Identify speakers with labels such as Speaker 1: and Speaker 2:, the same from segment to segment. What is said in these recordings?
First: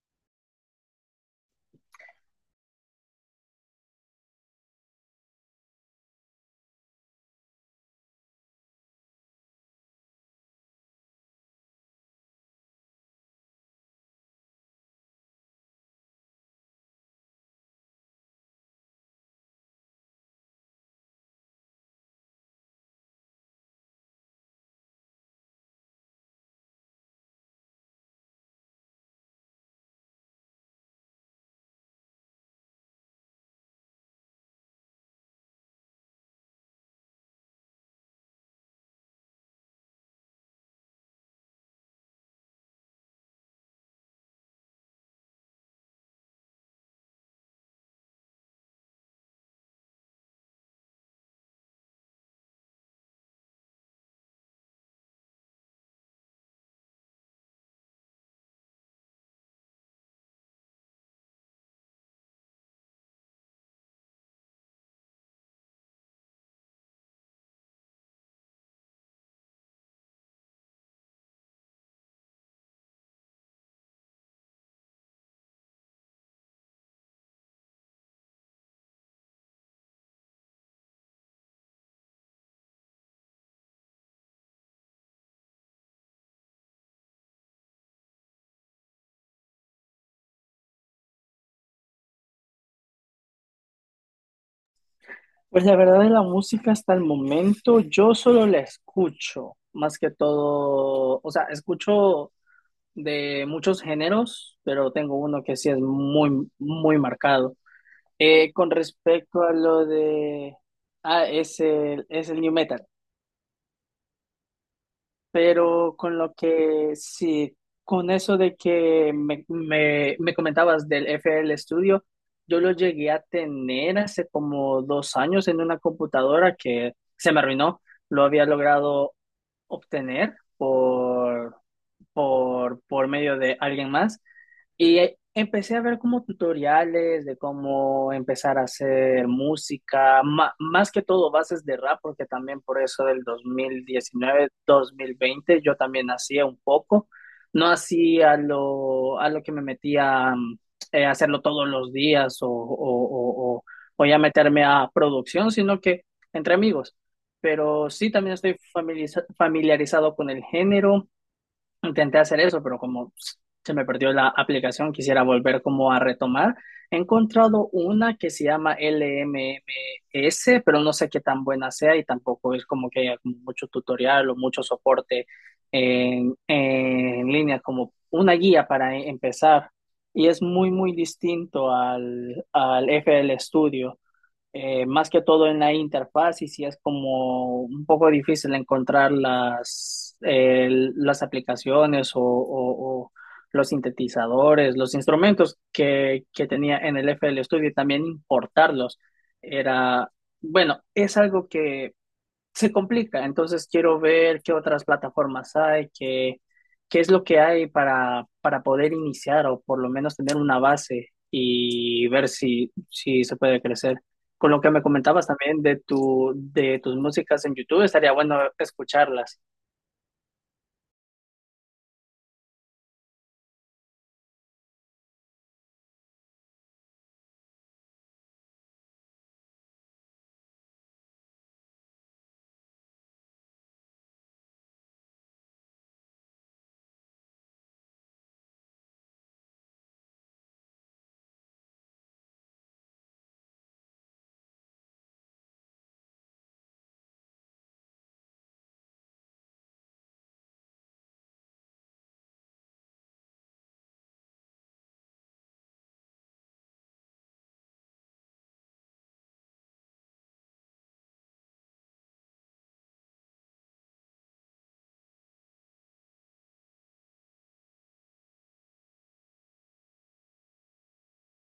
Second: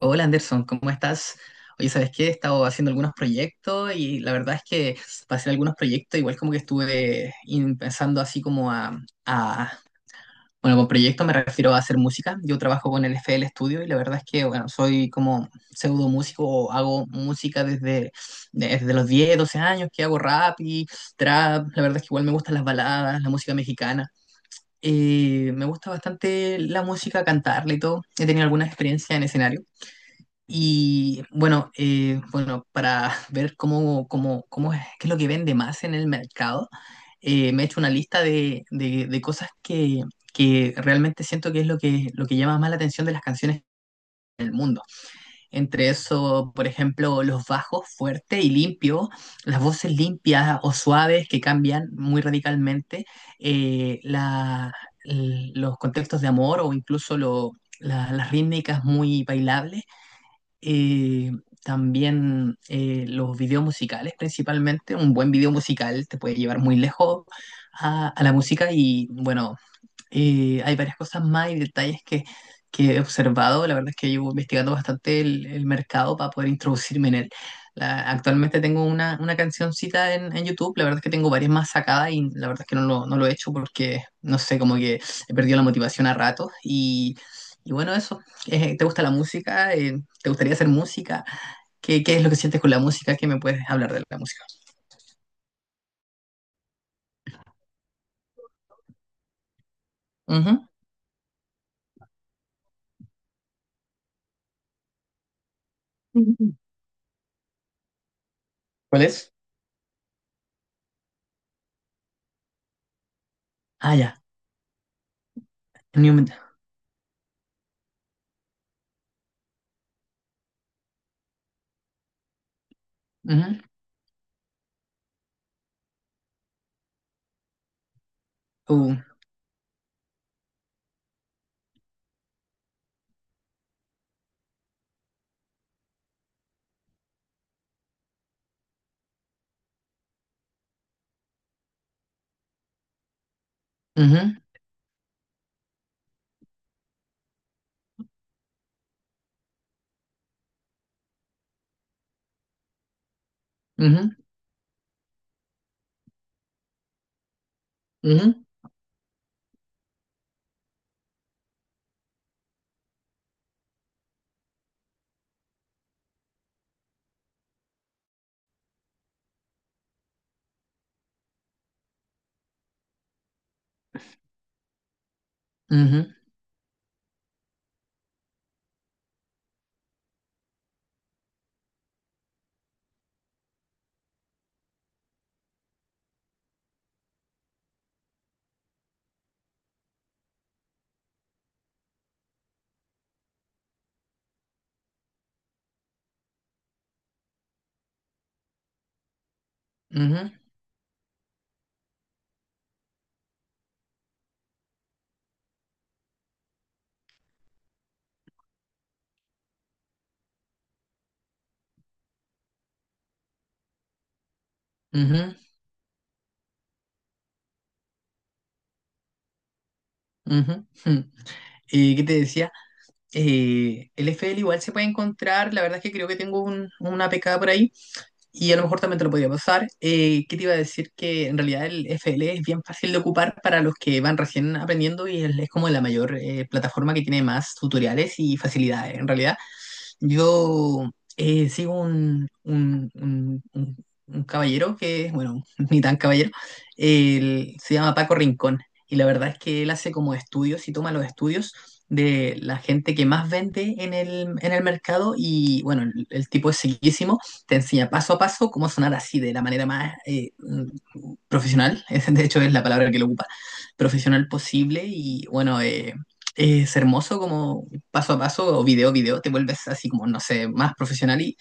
Speaker 1: Hola Anderson, ¿cómo estás? Oye, ¿sabes qué? He estado haciendo algunos proyectos y la verdad es que para hacer algunos proyectos igual como que estuve pensando así como a- Bueno, con proyectos me refiero a hacer música. Yo trabajo con el FL Studio y la verdad es que, bueno, soy como pseudo músico o hago música desde los 10 12 años que hago rap y trap. La verdad es que igual me gustan las baladas, la música mexicana. Me gusta bastante la música, cantarla y todo. He tenido alguna experiencia en escenario. Y bueno, para ver cómo es, qué es lo que vende más en el mercado, me he hecho una lista de cosas que realmente siento que es lo que llama más la atención de las canciones. Entre eso, por ejemplo, los bajos fuertes y limpios, las voces limpias o suaves que cambian muy radicalmente, eh, la- los contextos de amor o incluso las rítmicas muy bailables, eh, también los videos musicales principalmente. Un buen video musical te puede llevar muy lejos a la música y bueno, y hay varias cosas más y detalles que he observado. La verdad es que llevo investigando bastante el mercado para poder introducirme en él. Actualmente tengo una cancioncita en YouTube. La verdad es que tengo varias más sacadas y la verdad es que no lo he hecho porque, no sé, como que he perdido la motivación a ratos. Y bueno, eso. ¿Te gusta la música? ¿Te gustaría hacer música? ¿Qué es lo que sientes con la música? ¿Qué me puedes hablar de la música?
Speaker 2: Pues la verdad de la música hasta el momento, yo solo la escucho, más que todo, o sea, escucho de muchos géneros, pero tengo uno que sí es muy,
Speaker 1: Ujú.
Speaker 2: muy marcado. Con
Speaker 1: ¿Cuál es?
Speaker 2: respecto a lo de, ah, Es el new metal.
Speaker 1: Ah, ya.
Speaker 2: Pero
Speaker 1: New
Speaker 2: con lo
Speaker 1: Metal.
Speaker 2: que sí, con eso de que me comentabas del FL Studio, yo lo llegué a
Speaker 1: Ujú.
Speaker 2: tener hace como 2 años en una computadora que se me arruinó. Lo había
Speaker 1: Uh,
Speaker 2: logrado obtener por medio de alguien más y empecé a ver como tutoriales de cómo empezar a hacer música, más que todo bases de rap, porque también por eso del dos dos mil
Speaker 1: Ujú,
Speaker 2: diecinueve 2020 yo también hacía un poco, no hacía a lo que me metía hacerlo todos los días o, o- o
Speaker 1: ujú,
Speaker 2: ya meterme a producción, sino que entre amigos. Pero sí, también
Speaker 1: Ujú,
Speaker 2: estoy familiarizado con el género. Intenté hacer eso, pero como se me perdió la aplicación, quisiera volver como a retomar. He encontrado una que se llama LMMS, pero no sé qué tan buena sea y tampoco es como que haya como mucho tutorial o mucho soporte
Speaker 1: ujú,
Speaker 2: en línea, como una guía para empezar. Y es muy, muy distinto al FL Studio, más que todo en la interfaz, y sí es como un poco difícil encontrar las aplicaciones o los sintetizadores, los instrumentos que tenía en el FL Studio y también importarlos. Era,
Speaker 1: ujú,
Speaker 2: bueno, es algo que se complica. Entonces quiero ver qué otras plataformas hay, qué es lo que hay para poder iniciar o por lo menos tener una base y ver si se puede crecer. Con lo que me comentabas
Speaker 1: ujú,
Speaker 2: también de tus músicas en YouTube, estaría bueno escucharlas.
Speaker 1: ujú, jum. ¿Qué te decía? El FL igual se puede encontrar, la verdad es que creo que tengo una pecada por ahí, y a lo mejor también te lo podría pasar. ¿Qué te iba a decir? Que en realidad el FL es bien fácil de ocupar para los que van recién aprendiendo y es como la mayor plataforma que tiene más tutoriales y facilidades. En realidad, yo sigo un caballero que, bueno, ni tan caballero, él se llama Paco Rincón y la verdad es que él hace como estudios y toma los estudios de la gente que más vende en el mercado y, bueno, el tipo es seguísimo, te enseña paso a paso cómo sonar así de la manera más profesional, de hecho es la palabra que lo ocupa, profesional posible y bueno, es hermoso como paso a paso o video a video te vuelves así como, no sé, más profesional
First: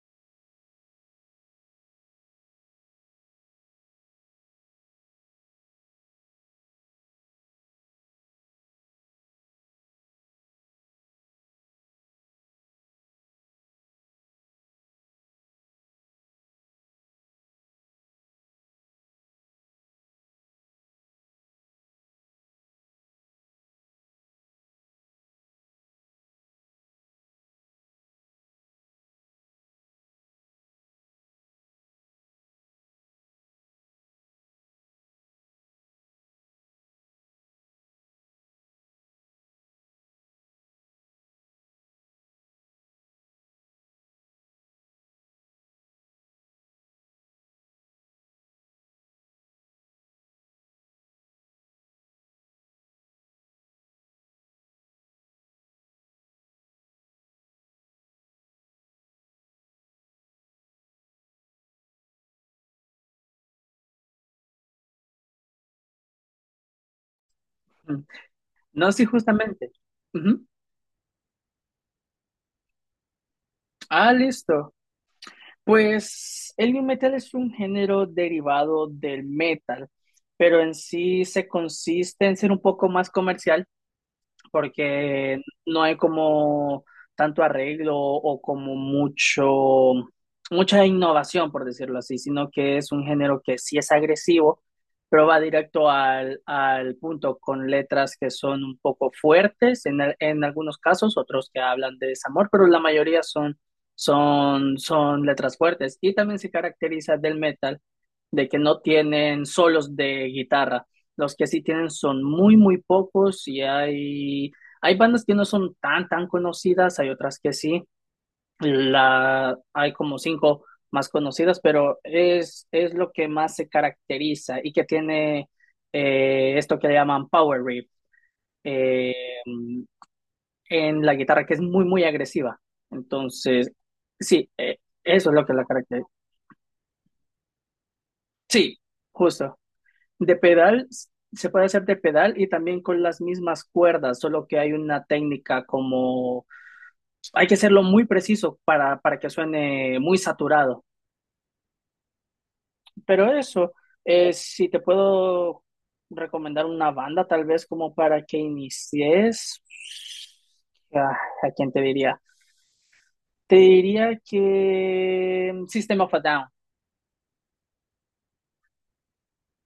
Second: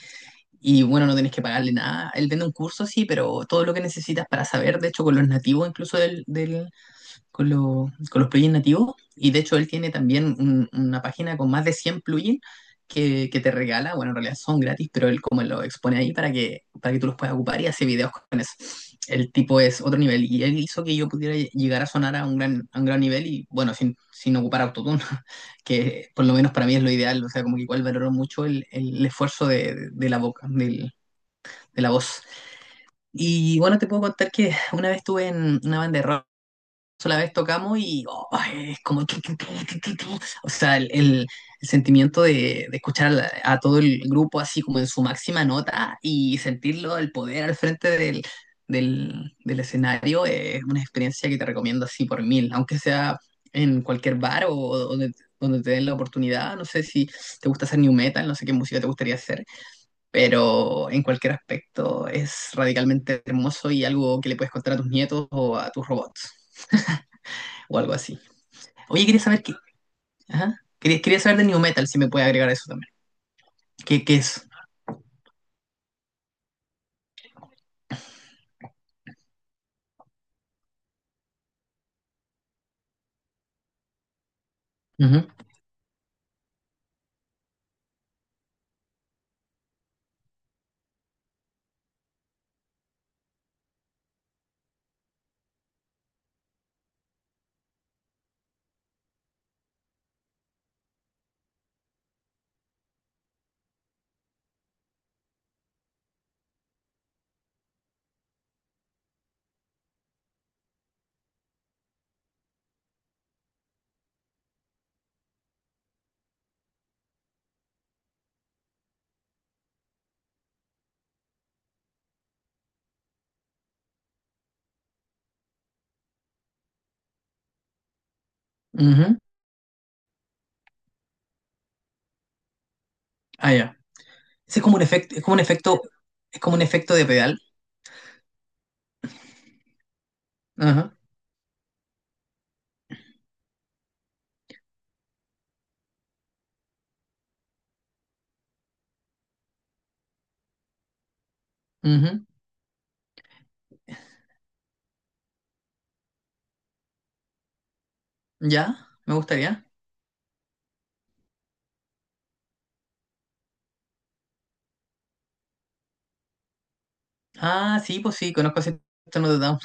Speaker 1: y bueno, no tenés que pagarle nada. Él vende un curso, sí, pero todo lo que necesitas para saber, de hecho con los nativos, incluso con los plugins nativos. Y de hecho, él tiene también una página con más de 100 plugins que te regala. Bueno, en realidad son gratis, pero él como lo expone ahí para que tú los puedas ocupar y hace videos con eso. El tipo es otro nivel y él hizo que yo pudiera llegar a sonar a un gran nivel y bueno, sin ocupar autotune, que por lo menos para mí es lo ideal. O sea, como que igual valoro mucho el esfuerzo de la boca, de la voz. Y bueno, te puedo contar que una vez estuve en una banda de rock, sola vez tocamos y, oh, es como tu, tu, tu, tu, tu, tu. O sea, el sentimiento de escuchar a todo el grupo así como en su máxima nota y sentirlo, el poder al frente del escenario es una experiencia que te recomiendo así por mil, aunque sea en cualquier bar o donde te den la oportunidad. No sé si te gusta hacer new metal, no sé qué música te gustaría hacer, pero en cualquier aspecto es radicalmente hermoso y algo que le puedes contar a tus nietos o a tus robots o algo
Speaker 2: Mm.
Speaker 1: así.
Speaker 2: No, sí,
Speaker 1: Oye, quería saber qué.
Speaker 2: justamente. Ujú.
Speaker 1: Ajá. Quería saber de New Metal, si me puede agregar eso también.
Speaker 2: Ah,
Speaker 1: ¿Qué es?
Speaker 2: listo. Pues el nu metal es un género derivado del metal, pero en sí se consiste en ser un poco más comercial
Speaker 1: Ujú,
Speaker 2: porque no hay como tanto arreglo o como mucha innovación, por decirlo así, sino que es un género que sí es agresivo, pero va directo al punto con letras que son un poco fuertes en algunos casos, otros que hablan de desamor, pero la mayoría son letras fuertes. Y también se caracteriza del metal de que no tienen solos de guitarra. Los que sí tienen son muy, muy pocos y hay bandas que no son tan, tan conocidas, hay otras que sí. Hay como cinco más conocidas, pero es lo que más se caracteriza y que tiene esto que le llaman power riff, eh,
Speaker 1: ujú.
Speaker 2: en la guitarra, que es muy, muy agresiva.
Speaker 1: Ah,
Speaker 2: Entonces,
Speaker 1: ya.
Speaker 2: sí,
Speaker 1: Ese
Speaker 2: eso es lo que la caracteriza.
Speaker 1: Es como un efecto de pedal.
Speaker 2: Sí, justo. De pedal,
Speaker 1: Ajá.
Speaker 2: se puede hacer de pedal y también con las mismas cuerdas, solo que hay una técnica como hay que hacerlo muy preciso para que suene muy saturado.
Speaker 1: Ujú.
Speaker 2: Pero eso, si te puedo recomendar una banda, tal vez como para que
Speaker 1: Ya, me
Speaker 2: inicies,
Speaker 1: gustaría.
Speaker 2: ah, ¿a quién te diría? Te diría que, System of a Down.
Speaker 1: Ah, sí, pues sí, conozco ese tono de Down.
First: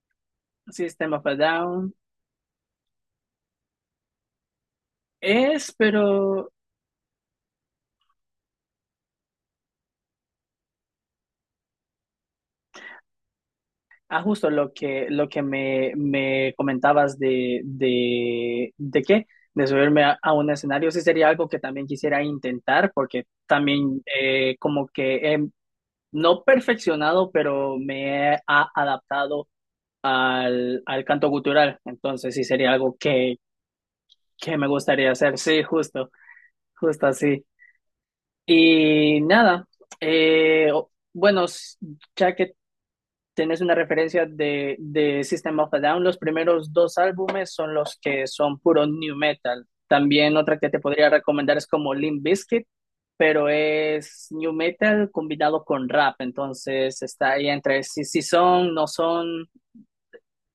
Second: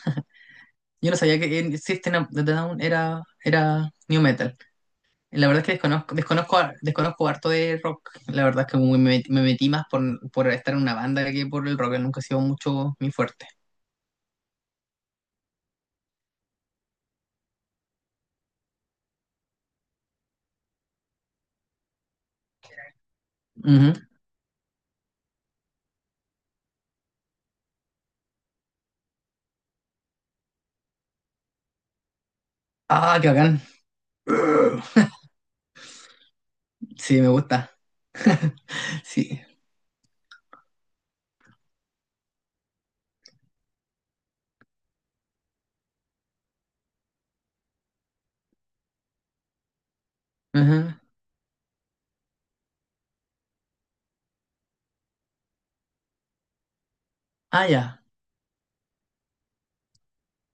Speaker 1: Yo
Speaker 2: System
Speaker 1: no
Speaker 2: of a
Speaker 1: sabía que
Speaker 2: Down
Speaker 1: System of a Down era New Metal. La verdad es
Speaker 2: es,
Speaker 1: que
Speaker 2: pero...
Speaker 1: desconozco harto de rock. La verdad es que me metí más por estar en una banda que por el rock. Nunca ha sido mucho mi fuerte.
Speaker 2: Justo lo que, me comentabas de subirme a un escenario, sí sería algo que también quisiera intentar, porque
Speaker 1: Ujú.
Speaker 2: también como que he no perfeccionado, pero me he adaptado al canto cultural, entonces sí sería algo
Speaker 1: Ah, qué
Speaker 2: que,
Speaker 1: bacán.
Speaker 2: que me gustaría hacer, sí, justo, justo
Speaker 1: Sí, me
Speaker 2: así.
Speaker 1: gusta.
Speaker 2: Y
Speaker 1: Sí.
Speaker 2: nada, eh, bueno, ya que tenés una referencia de System of a Down, los primeros dos álbumes son los que son puro new metal. También otra que te
Speaker 1: Ajá.
Speaker 2: podría recomendar es como Limp Bizkit, pero es new metal combinado con rap, entonces está ahí
Speaker 1: Ah,
Speaker 2: entre
Speaker 1: ya.
Speaker 2: si son, no son,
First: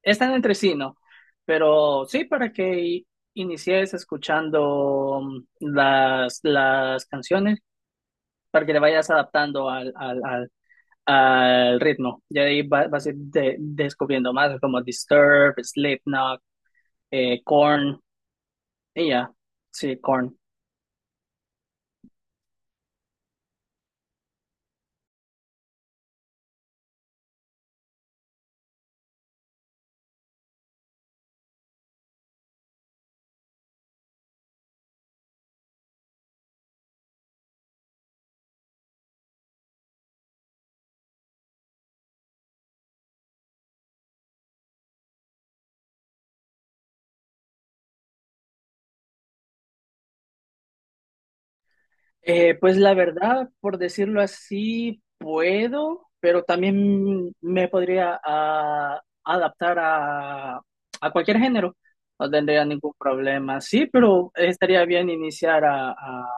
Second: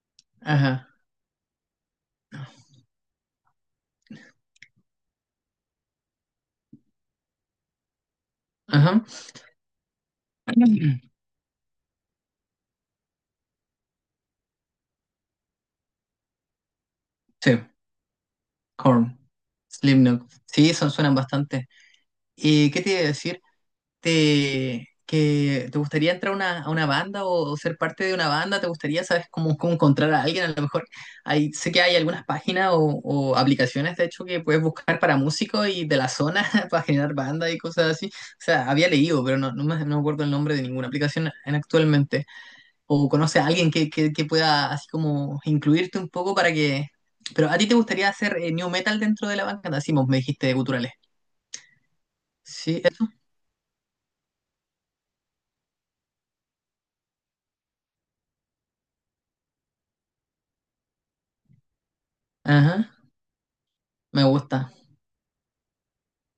Speaker 2: están entre sí,
Speaker 1: Ajá.
Speaker 2: ¿no? Pero sí, para que inicies escuchando, las canciones, para que le
Speaker 1: Ajá.
Speaker 2: vayas adaptando al ritmo. Ya de ahí vas a ir descubriendo más como Disturbed, Slipknot,
Speaker 1: Sí,
Speaker 2: Korn, y
Speaker 1: Korn,
Speaker 2: ya, sí,
Speaker 1: Slipknot.
Speaker 2: Korn.
Speaker 1: Sí, suenan bastante. ¿Y qué te iba a decir? ¿Te gustaría entrar a a una banda o ser parte de una banda? ¿Te gustaría, sabes, cómo encontrar a alguien? A lo mejor sé que hay algunas páginas o aplicaciones, de hecho, que puedes buscar para músicos y de la zona para generar bandas y cosas así. O sea, había leído, pero no me acuerdo el nombre de ninguna aplicación actualmente. O conoces a alguien que pueda así como incluirte un poco para que... Pero a ti te gustaría hacer new metal dentro de la banda, así me dijiste, de guturales.
Speaker 2: Pues
Speaker 1: Sí,
Speaker 2: la
Speaker 1: eso.
Speaker 2: verdad, por decirlo así, puedo, pero también me podría adaptar a cualquier género. No tendría
Speaker 1: Ajá,
Speaker 2: ningún problema, sí,
Speaker 1: me
Speaker 2: pero
Speaker 1: gusta.
Speaker 2: estaría bien iniciar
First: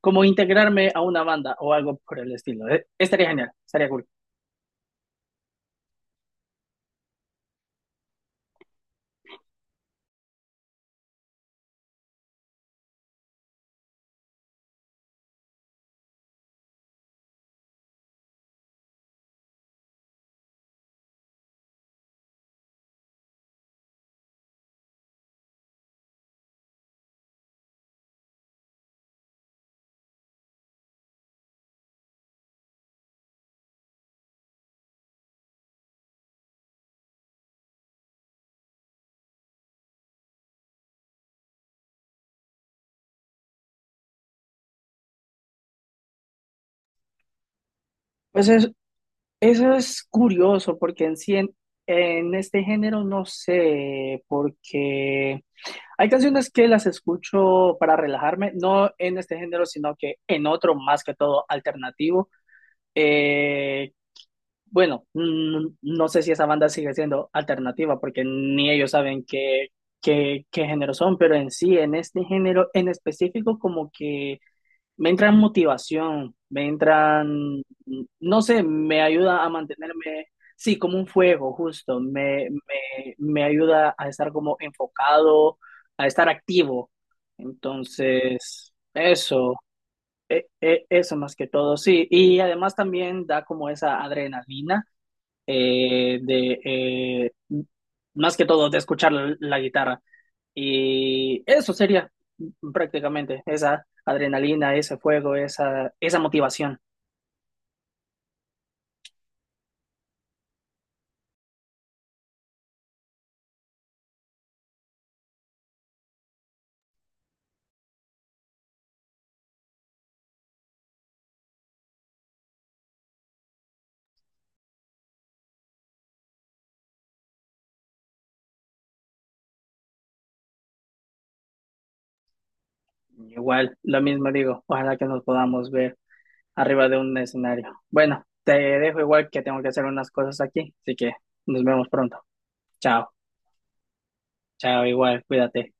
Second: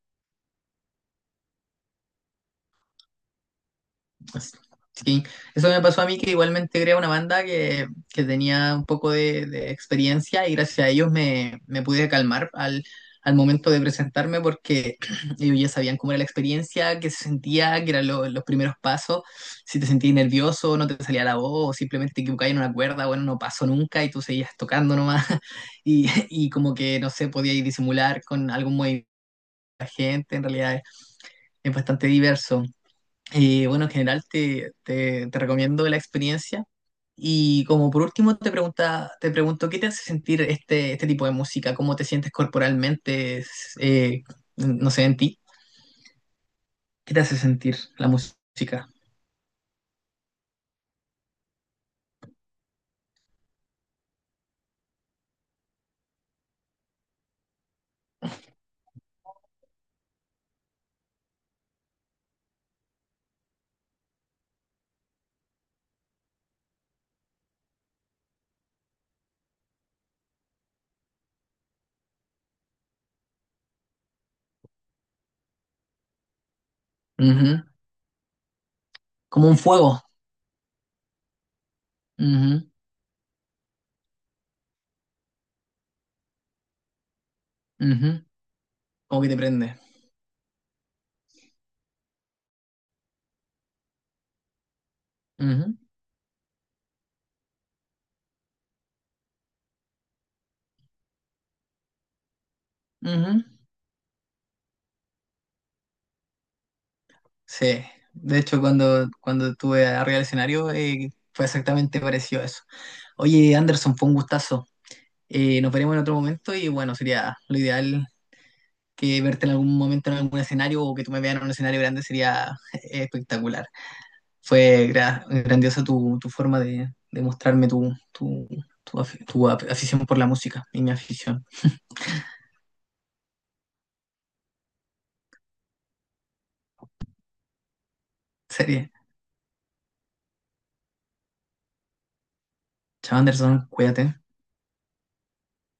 Speaker 2: como integrarme a una banda o algo por el estilo. Estaría genial, estaría cool.
Speaker 1: Sí, eso me pasó a mí, que igualmente creé una banda que tenía un poco de experiencia y gracias a ellos me pude calmar al momento de presentarme, porque ellos ya sabían cómo era la experiencia, qué se sentía, que eran los primeros pasos, si te sentías nervioso, no te salía la voz, o simplemente te equivocabas en una cuerda. Bueno, no pasó nunca y tú seguías tocando nomás, y como que, no sé, podías disimular con algún movimiento de la gente. En realidad es bastante diverso. Bueno, en general te recomiendo la experiencia. Y como por último te pregunto, ¿qué te hace sentir este tipo de música? ¿Cómo te sientes corporalmente? No sé, en ti. ¿Qué te hace sentir la
Speaker 2: Pues es-
Speaker 1: música?
Speaker 2: Eso es curioso porque en sí, en este género no sé, porque hay canciones que las escucho para relajarme, no en este género, sino que en otro más que todo alternativo. Eh, bueno, no sé si esa banda sigue siendo alternativa porque ni ellos saben qué género son, pero en sí, en este género en específico, como que me entra motivación, me
Speaker 1: Ujú.
Speaker 2: entran, no sé, me ayuda
Speaker 1: Como
Speaker 2: a
Speaker 1: un fuego.
Speaker 2: mantenerme, sí, como un fuego, justo,
Speaker 1: Ujú,
Speaker 2: me ayuda a estar como enfocado, a estar activo.
Speaker 1: ujú.
Speaker 2: Entonces,
Speaker 1: Como que te prende.
Speaker 2: eso más que todo, sí. Y además también da como esa adrenalina,
Speaker 1: Ujú,
Speaker 2: eh, de, eh, más que todo, de escuchar la guitarra. Y eso sería prácticamente
Speaker 1: ujú.
Speaker 2: esa adrenalina, ese fuego, esa motivación.
Speaker 1: Sí. De hecho, cuando estuve arriba del escenario, fue exactamente parecido a eso. Oye, Anderson, fue un gustazo. Nos veremos en otro momento y bueno, sería lo ideal que verte en algún momento en algún escenario o que tú me veas en un escenario grande sería espectacular. Fue grandiosa tu forma de mostrarme tu afición por la música y mi afición.
Speaker 2: Igual, lo mismo digo, ojalá que nos podamos ver arriba de un escenario. Bueno, te
Speaker 1: Sería.
Speaker 2: dejo igual que tengo que hacer unas cosas aquí, así que nos vemos pronto. Chao,
Speaker 1: Chao, Anderson, cuídate.
Speaker 2: chao, igual, cuídate.